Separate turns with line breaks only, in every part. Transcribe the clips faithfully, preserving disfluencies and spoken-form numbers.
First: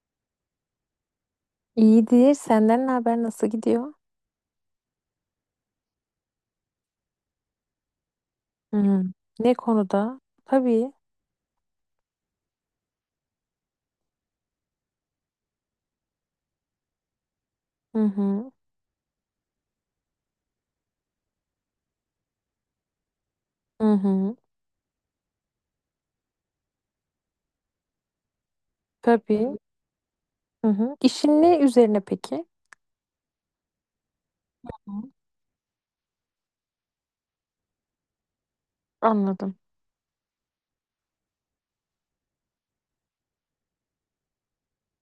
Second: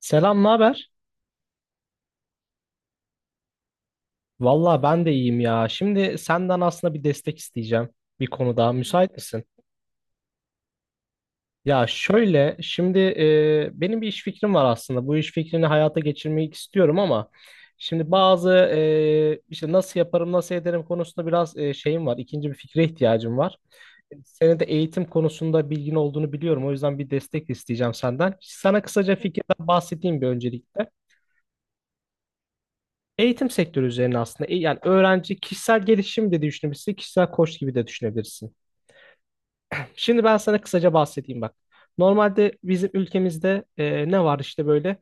Selam, ne haber?
İyidir. Senden ne haber? Nasıl gidiyor?
Valla ben de iyiyim ya. Şimdi senden aslında bir destek isteyeceğim bir konuda.
Hı.
Müsait misin?
Ne konuda? Tabii.
Ya şöyle, şimdi e, benim bir iş fikrim var aslında. Bu iş fikrini hayata geçirmeyi istiyorum ama
Hı
şimdi bazı
hı.
e, işte nasıl yaparım, nasıl ederim konusunda biraz e, şeyim var. İkinci bir fikre ihtiyacım var.
Hı hı.
Senin de eğitim konusunda bilgin olduğunu biliyorum. O yüzden bir destek isteyeceğim senden. Sana kısaca
Tabii.
fikirden bahsedeyim bir
Hı
öncelikle.
hı. İşin ne üzerine peki?
Eğitim sektörü üzerine aslında E, yani
Hı.
öğrenci kişisel gelişim de düşünebilirsin, kişisel koç gibi de düşünebilirsin.
Anladım.
Şimdi ben sana kısaca bahsedeyim bak. Normalde bizim ülkemizde e, ne var işte böyle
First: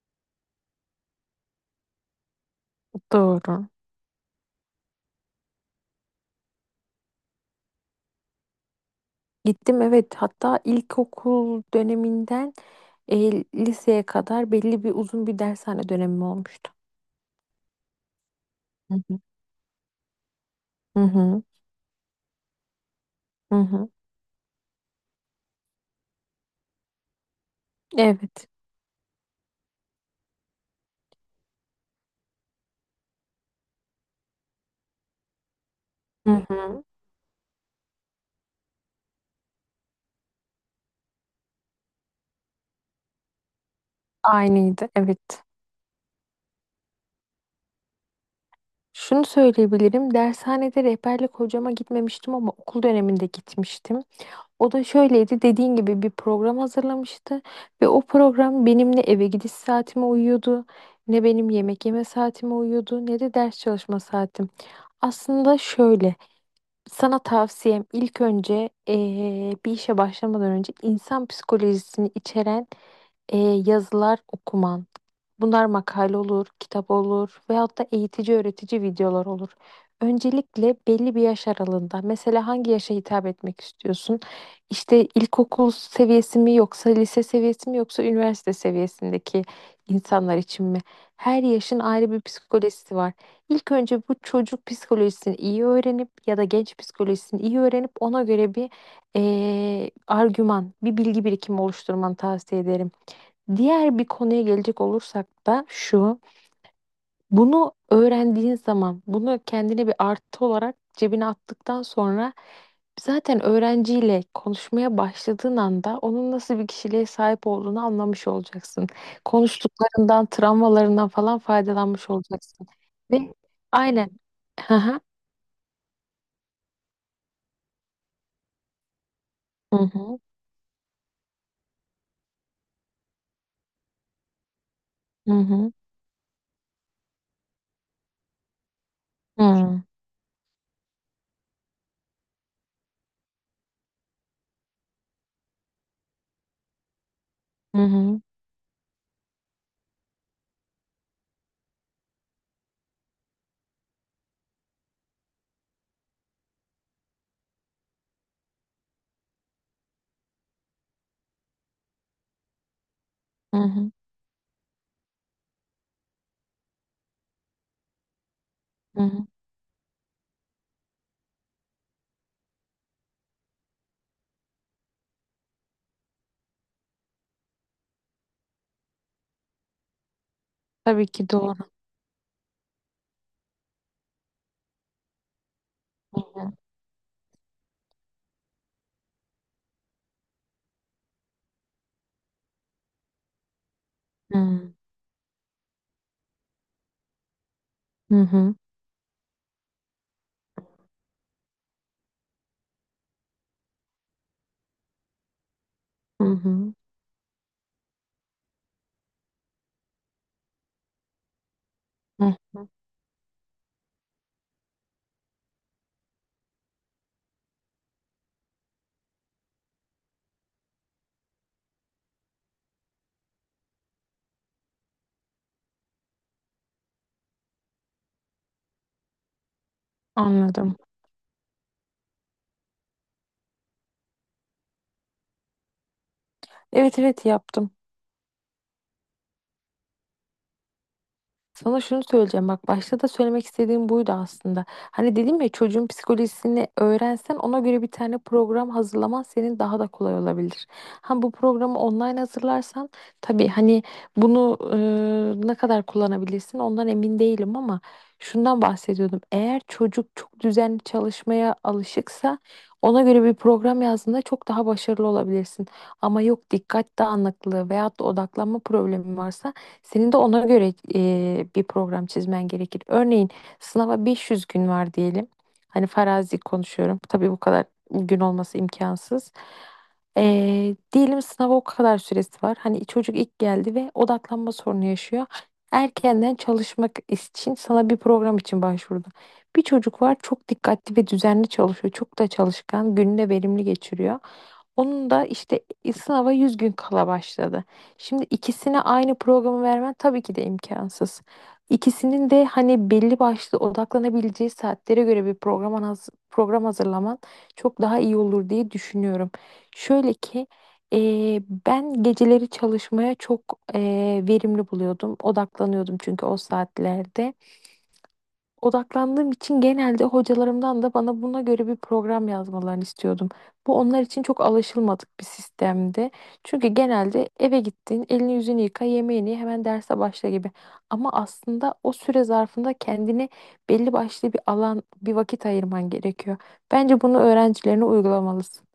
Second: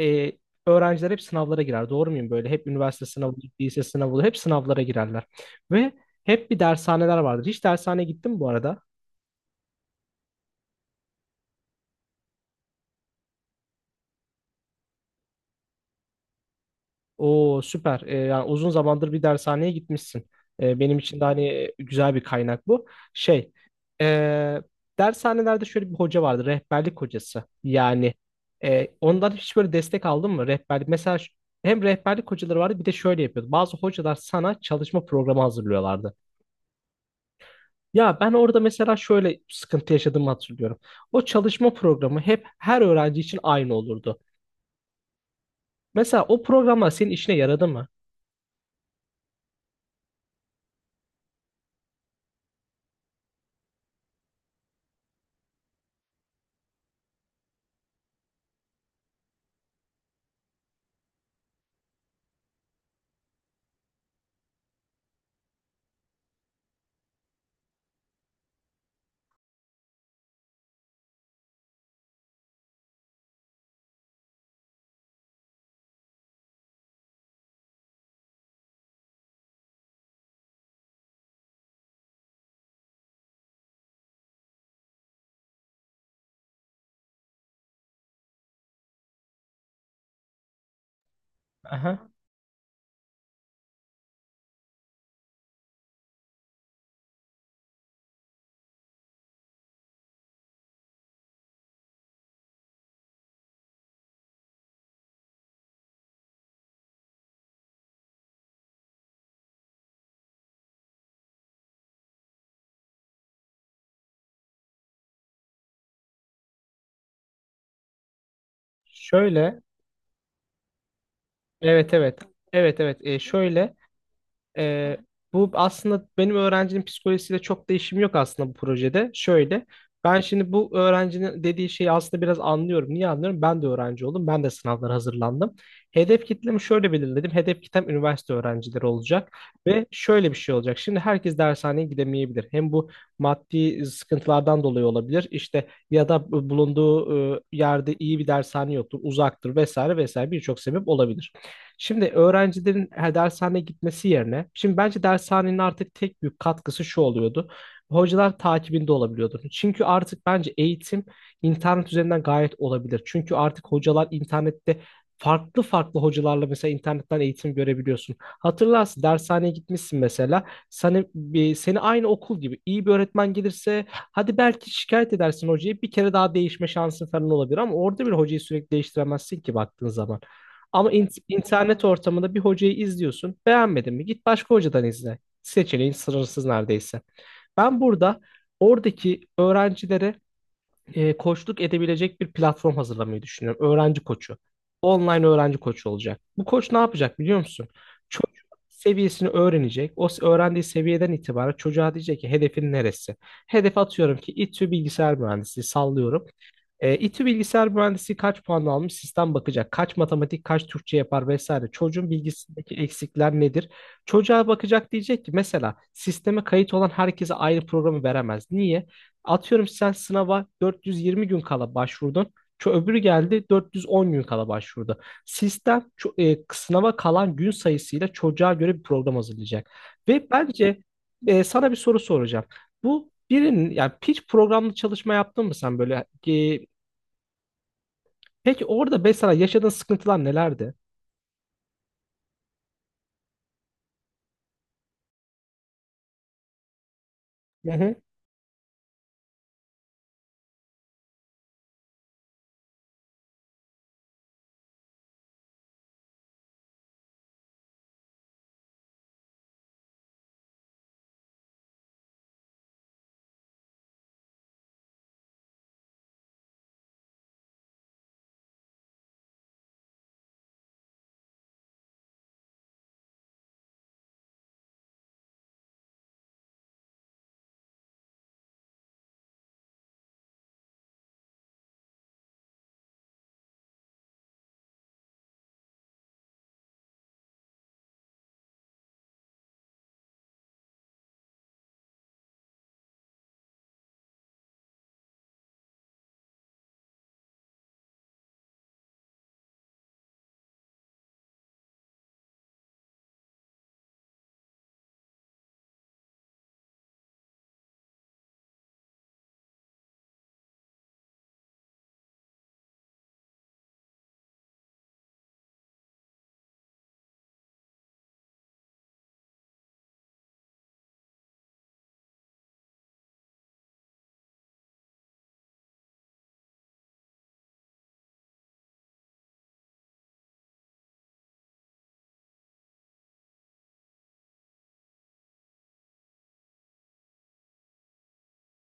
e, öğrenciler hep sınavlara girer. Doğru muyum böyle? Hep üniversite sınavı,
Doğru.
lise sınavı, hep sınavlara girerler. Ve hep bir dershaneler vardır. Hiç dershaneye gittin mi bu arada?
Gittim, evet. Hatta ilkokul döneminden e, liseye kadar belli bir uzun bir dershane dönemi olmuştu.
O süper. Ee, yani uzun
Hı
zamandır
hı.
bir dershaneye gitmişsin. Ee, benim
Hı
için de
hı.
hani e, güzel bir kaynak bu. Şey,
Hı hı.
ee, dershanelerde şöyle bir hoca vardı, rehberlik hocası. Yani
Evet.
ee, ondan hiç böyle destek aldın mı? Rehberlik mesela ş- hem rehberlik hocaları vardı, bir de şöyle yapıyordu. Bazı hocalar sana çalışma programı hazırlıyorlardı.
Hı hı.
Ya ben orada mesela şöyle sıkıntı yaşadığımı hatırlıyorum. O çalışma programı hep her öğrenci için aynı olurdu.
Aynıydı, evet.
Mesela o programlar senin işine yaradı mı?
Şunu söyleyebilirim. Dershanede rehberlik hocama gitmemiştim ama okul döneminde gitmiştim. O da şöyleydi, dediğin gibi bir program hazırlamıştı ve o program benim ne eve gidiş saatime uyuyordu, ne benim yemek yeme saatime uyuyordu, ne de ders çalışma saatim. Aslında şöyle. Sana tavsiyem, ilk önce eee, bir işe başlamadan önce insan psikolojisini içeren eee, yazılar okuman. Bunlar makale olur, kitap olur veyahut da eğitici öğretici videolar olur. Öncelikle belli bir yaş aralığında, mesela hangi yaşa hitap etmek istiyorsun? İşte ilkokul seviyesi mi yoksa lise seviyesi mi yoksa üniversite seviyesindeki insanlar için mi? Her yaşın
Aha.
ayrı bir psikolojisi var. İlk önce bu çocuk psikolojisini iyi öğrenip ya da genç psikolojisini iyi öğrenip ona göre bir eee, argüman, bir bilgi birikimi oluşturmanı tavsiye ederim. Diğer bir konuya gelecek olursak da şu. Bunu öğrendiğin zaman, bunu kendine bir artı olarak cebine attıktan sonra zaten öğrenciyle konuşmaya başladığın anda onun nasıl bir kişiliğe sahip olduğunu anlamış olacaksın.
Şöyle.
Konuştuklarından, travmalarından falan
Evet,
faydalanmış
evet.
olacaksın.
Evet, evet. E,
Ve
şöyle
aynen. Hı
e,
hı.
bu aslında benim öğrencinin psikolojisiyle çok değişim yok aslında bu projede. Şöyle
Hı hı.
ben şimdi bu öğrencinin dediği şeyi aslında biraz anlıyorum. Niye anlıyorum? Ben de öğrenci oldum. Ben de sınavlara hazırlandım. Hedef kitlemi şöyle belirledim. Hedef kitlem üniversite öğrencileri olacak
Hı hı.
ve şöyle bir şey olacak. Şimdi herkes dershaneye gidemeyebilir. Hem bu maddi sıkıntılardan dolayı olabilir. İşte ya da bulunduğu e,
Hı
yerde iyi
hı.
bir dershane yoktur, uzaktır vesaire vesaire birçok sebep olabilir. Şimdi öğrencilerin her dershaneye gitmesi yerine, şimdi bence dershanenin artık tek büyük katkısı şu oluyordu. Hocalar takibinde olabiliyordu. Çünkü artık bence eğitim internet üzerinden gayet olabilir. Çünkü
Hı hı.
artık
Hı hı.
hocalar internette farklı farklı hocalarla mesela internetten eğitim görebiliyorsun. Hatırlarsın
Hı hı.
dershaneye gitmişsin mesela. Seni, bir- seni aynı okul gibi iyi bir öğretmen gelirse hadi belki şikayet edersin, hocayı bir kere daha değişme şansın falan olabilir, ama orada bir hocayı sürekli değiştiremezsin ki baktığın zaman. Ama
Tabii
in-
ki doğru.
internet ortamında bir hocayı izliyorsun. Beğenmedin mi? Git başka hocadan izle. Seçeneğin sınırsız
Hı
neredeyse. Ben burada oradaki öğrencilere e, koçluk edebilecek bir platform hazırlamayı düşünüyorum. Öğrenci koçu.
hı.
Online öğrenci koçu olacak. Bu koç ne yapacak biliyor musun?
Hı
Çocuk
hı.
seviyesini öğrenecek. O s- öğrendiği seviyeden itibaren çocuğa diyecek ki hedefin neresi? Hedef atıyorum ki İTÜ bilgisayar mühendisliği
Hı
sallıyorum.
hı.
E, İTÜ Bilgisayar Mühendisliği kaç puan almış? Sistem bakacak. Kaç matematik, kaç Türkçe yapar vesaire. Çocuğun
Hı hı.
bilgisindeki eksikler nedir? Çocuğa bakacak diyecek ki mesela sisteme kayıt olan herkese aynı programı veremez. Niye? Atıyorum sen sınava dört yüz yirmi gün kala başvurdun. Ço öbürü geldi dört yüz on gün kala başvurdu. Sistem ço- e, sınava kalan gün sayısıyla çocuğa göre bir program hazırlayacak. Ve
Anladım.
bence e, sana bir soru soracağım. Bu birinin yani hiç programlı çalışma yaptın mı sen böyle e,
Evet, evet yaptım.
Peki orada mesela yaşadığın sıkıntılar nelerdi?
Sana şunu söyleyeceğim, bak başta da söylemek istediğim buydu aslında. Hani dedim ya, çocuğun psikolojisini öğrensen ona
Hı
göre bir
hı.
tane program hazırlaman senin daha da kolay olabilir. Ha, bu programı online hazırlarsan tabii hani bunu e, ne kadar kullanabilirsin ondan emin değilim ama şundan bahsediyordum. Eğer çocuk çok düzenli çalışmaya alışıksa ona göre bir program yazdığında çok daha başarılı olabilirsin. Ama yok, dikkat dağınıklığı veyahut da odaklanma problemi varsa senin de ona göre e, bir program çizmen gerekir. Örneğin sınava beş yüz gün var diyelim. Hani farazi konuşuyorum. Tabii bu kadar gün olması imkansız. E, diyelim sınava o kadar süresi var. Hani çocuk ilk geldi ve odaklanma sorunu yaşıyor. Erkenden çalışmak için sana bir program için başvurdu. Bir çocuk var, çok dikkatli ve düzenli çalışıyor. Çok da çalışkan, gününü de verimli geçiriyor. Onun da işte e, sınava yüz gün kala başladı. Şimdi ikisine aynı programı vermen tabii ki de imkansız. İkisinin de hani belli başlı odaklanabileceği saatlere göre bir program, haz- program hazırlaman çok daha iyi olur diye düşünüyorum. Şöyle ki eee, ben geceleri çalışmaya çok eee, verimli buluyordum. Odaklanıyordum çünkü o saatlerde. Odaklandığım için genelde hocalarımdan da bana buna göre bir program yazmalarını istiyordum. Bu onlar için çok alışılmadık bir sistemdi. Çünkü genelde eve gittin, elini yüzünü yıka, yemeğini ye, hemen derse başla gibi. Ama aslında o süre zarfında kendine belli başlı bir alan, bir vakit ayırman gerekiyor. Bence bunu öğrencilerine uygulamalısın.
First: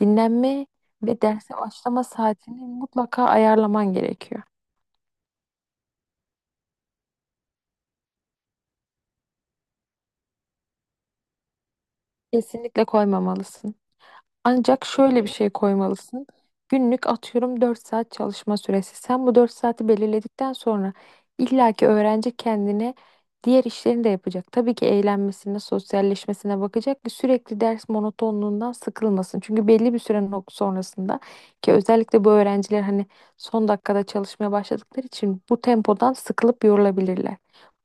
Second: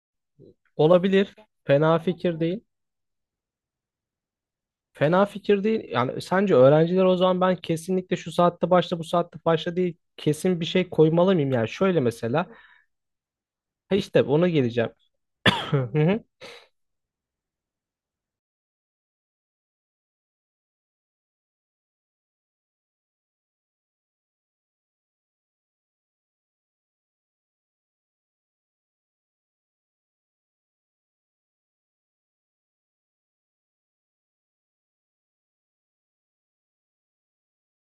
Dinlenme ve
Olabilir.
derse
Fena
başlama
fikir
saatini
değil.
mutlaka ayarlaman gerekiyor.
Fena fikir değil. Yani sence öğrenciler o zaman, ben kesinlikle şu saatte başla bu saatte başla değil. Kesin bir şey koymalı mıyım? Yani şöyle mesela.
Kesinlikle koymamalısın.
Ha işte ona
Ancak
geleceğim.
şöyle bir şey
Hı hı.
koymalısın. Günlük atıyorum dört saat çalışma süresi. Sen bu dört saati belirledikten sonra illaki öğrenci kendine diğer işlerini de yapacak. Tabii ki eğlenmesine, sosyalleşmesine bakacak ki sürekli ders monotonluğundan sıkılmasın. Çünkü belli bir süre nok- sonrasında, ki özellikle bu öğrenciler hani son dakikada çalışmaya başladıkları için bu tempodan sıkılıp yorulabilirler.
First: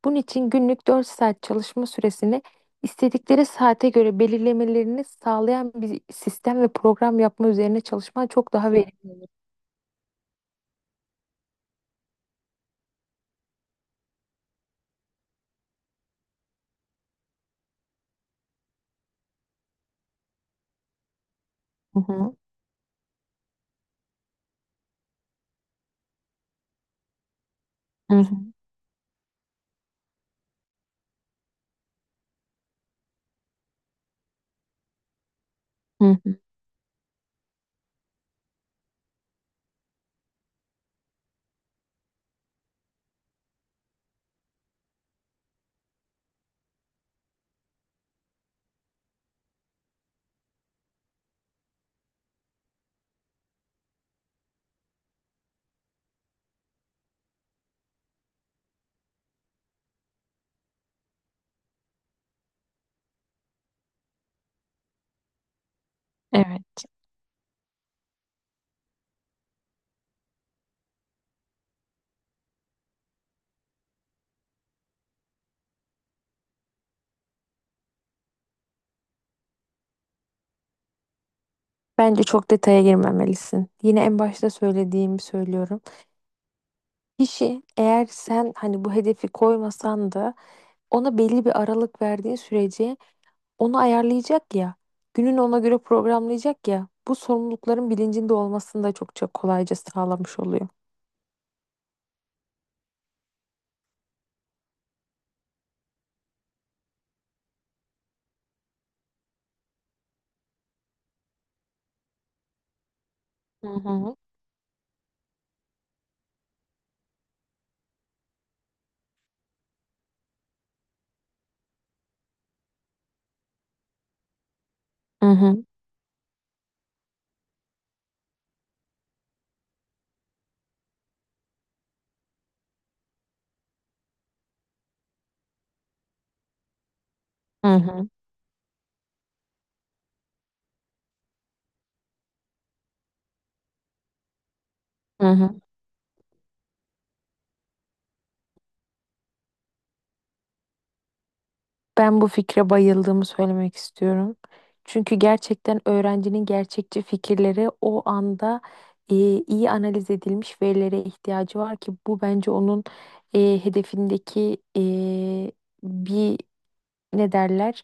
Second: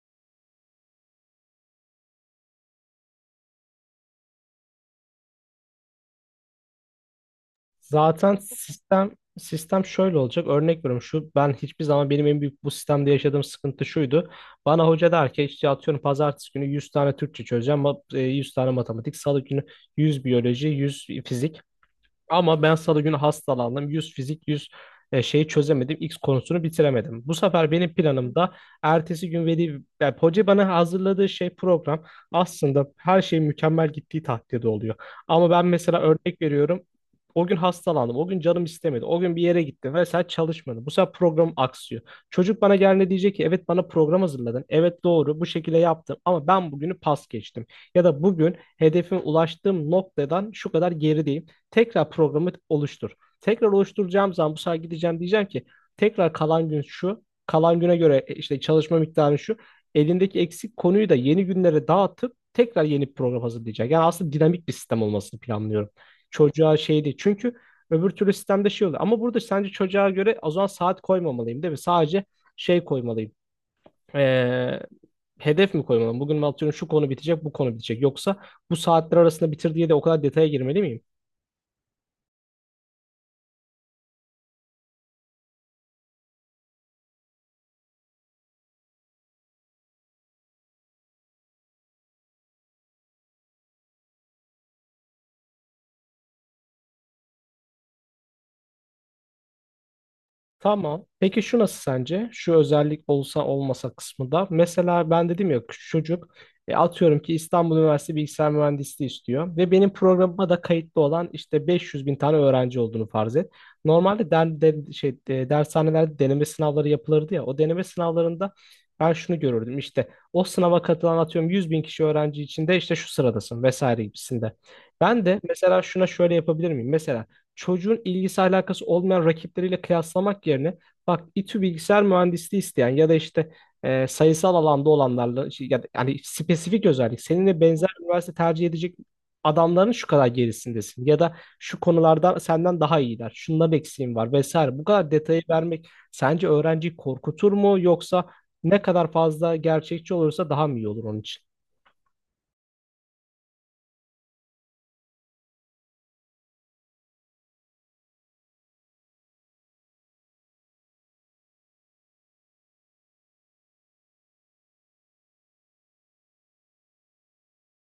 Bunun için günlük dört saat çalışma süresini İstedikleri saate göre belirlemelerini sağlayan bir sistem ve program yapma üzerine çalışman
Zaten
çok daha
sistem
verimli.
sistem şöyle olacak. Örnek veriyorum, şu ben hiçbir zaman benim en büyük bu sistemde yaşadığım sıkıntı şuydu. Bana hoca der ki işte atıyorum pazartesi günü yüz tane Türkçe çözeceğim. ma- e, yüz tane matematik. Salı günü yüz biyoloji, yüz fizik.
Hı hı,
Ama ben salı günü hastalandım. yüz fizik, yüz e, şeyi çözemedim. X konusunu bitiremedim. Bu sefer benim
hı hı,
planımda ertesi gün veli, yani hoca bana hazırladığı şey program aslında her şey mükemmel gittiği takdirde oluyor. Ama ben mesela
hı hı.
örnek veriyorum. O gün hastalandım. O gün canım istemedi. O gün bir yere gittim ve sen çalışmadın. Bu sefer program aksıyor. Çocuk bana geldiğinde diyecek ki evet bana program hazırladın, evet doğru bu şekilde yaptım, ama ben bugünü pas geçtim. Ya da bugün hedefime ulaştığım noktadan şu kadar gerideyim. Tekrar programı oluştur. Tekrar oluşturacağım zaman bu sefer gideceğim, diyeceğim ki tekrar kalan gün şu, kalan güne göre e, işte çalışma miktarı şu. Elindeki eksik konuyu da yeni günlere dağıtıp tekrar yeni bir program hazırlayacak. Yani aslında dinamik bir sistem olmasını planlıyorum. Çocuğa
Evet.
şey değil. Çünkü öbür türlü sistemde şey oluyor. Ama burada sence çocuğa göre o zaman saat koymamalıyım değil mi? Sadece şey koymalıyım. Ee, hedef mi koymalıyım? Bugün atıyorum şu konu bitecek, bu konu bitecek. Yoksa bu saatler arasında bitir diye de o kadar detaya girmeli miyim?
Bence çok detaya girmemelisin. Yine en başta söylediğimi söylüyorum. Kişi, eğer sen hani bu hedefi koymasan da ona belli bir aralık verdiğin sürece onu ayarlayacak ya. Gününü ona göre programlayacak ya. Bu, sorumlulukların bilincinde olmasını da çokça kolayca sağlamış oluyor.
Tamam. Peki şu nasıl sence? Şu özellik olsa olmasa kısmı da. Mesela ben dedim ya, küçük çocuk e, atıyorum ki İstanbul Üniversitesi Bilgisayar Mühendisliği istiyor ve benim programıma da kayıtlı olan işte beş yüz bin tane öğrenci olduğunu farz et.
Hı hı,
Normalde den, den- şey, e, dershanelerde deneme sınavları yapılırdı ya. O deneme sınavlarında ben şunu görürdüm işte, o sınava katılan atıyorum yüz bin kişi öğrenci içinde işte şu sıradasın vesaire gibisinde. Ben
hı
de
hı,
mesela şuna şöyle yapabilir miyim? Mesela çocuğun ilgisi alakası olmayan rakipleriyle kıyaslamak yerine, bak İTÜ bilgisayar mühendisliği isteyen ya da işte e, sayısal alanda olanlarla şey, ya da, yani spesifik özellik seninle
hı
benzer
hı,
üniversite tercih edecek adamların şu kadar gerisindesin ya da şu konularda senden daha iyiler. Şunların eksiğin var vesaire. Bu kadar
hı
detayı
hı.
vermek sence öğrenciyi korkutur mu, yoksa ne kadar fazla gerçekçi olursa daha mı iyi olur onun için?
Ben bu fikre bayıldığımı söylemek istiyorum. Çünkü gerçekten öğrencinin gerçekçi fikirleri, o anda e, iyi analiz edilmiş verilere ihtiyacı var ki bu bence onun e, hedefindeki e, bir ne derler,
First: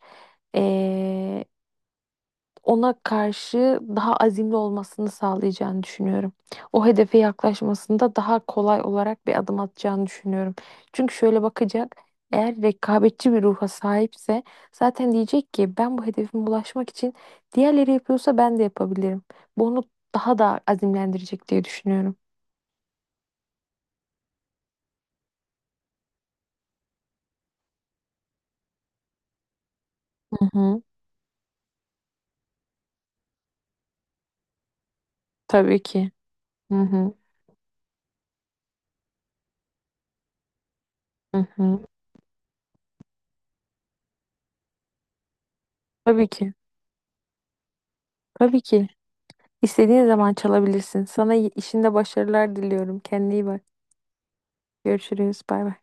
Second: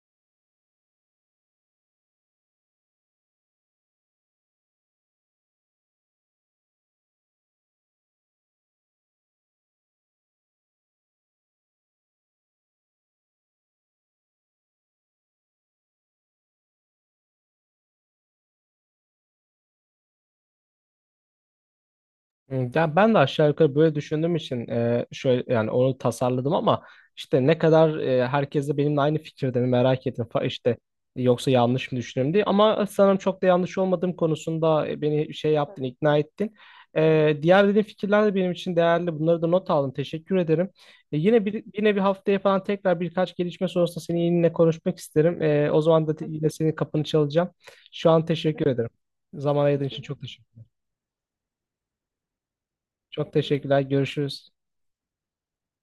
ona karşı daha azimli olmasını sağlayacağını düşünüyorum. O hedefe yaklaşmasında daha kolay olarak bir adım atacağını düşünüyorum. Çünkü şöyle bakacak, eğer rekabetçi bir ruha sahipse zaten diyecek ki ben bu hedefime ulaşmak için diğerleri yapıyorsa ben de yapabilirim. Bu onu daha da azimlendirecek diye düşünüyorum.
Hmm, ya ben de aşağı yukarı böyle düşündüğüm için e, şöyle yani onu tasarladım, ama işte ne kadar e, herkes de benimle aynı fikirde mi merak ettim fa-
Hı
işte,
hı,
yoksa yanlış mı düşünüyorum diye, ama sanırım çok da yanlış olmadığım konusunda e, beni şey yaptın,
tabii ki.
ikna ettin.
Hı hı,
E, diğer dediğin fikirler de benim için değerli. Bunları da not aldım. Teşekkür ederim. E, yine
hı
bir
hı.
yine bir haftaya falan tekrar birkaç gelişme sonrasında seni yine konuşmak isterim. E, o zaman da te-
Tabii
yine
ki.
senin kapını çalacağım. Şu an
Tabii
teşekkür
ki.
ederim. Zaman ayırdığın için
İstediğin
çok
zaman
teşekkür.
çalabilirsin. Sana y- işinde başarılar diliyorum.
Çok
Kendine iyi bak.
teşekkürler. Görüşürüz.
Görüşürüz. Bay bay.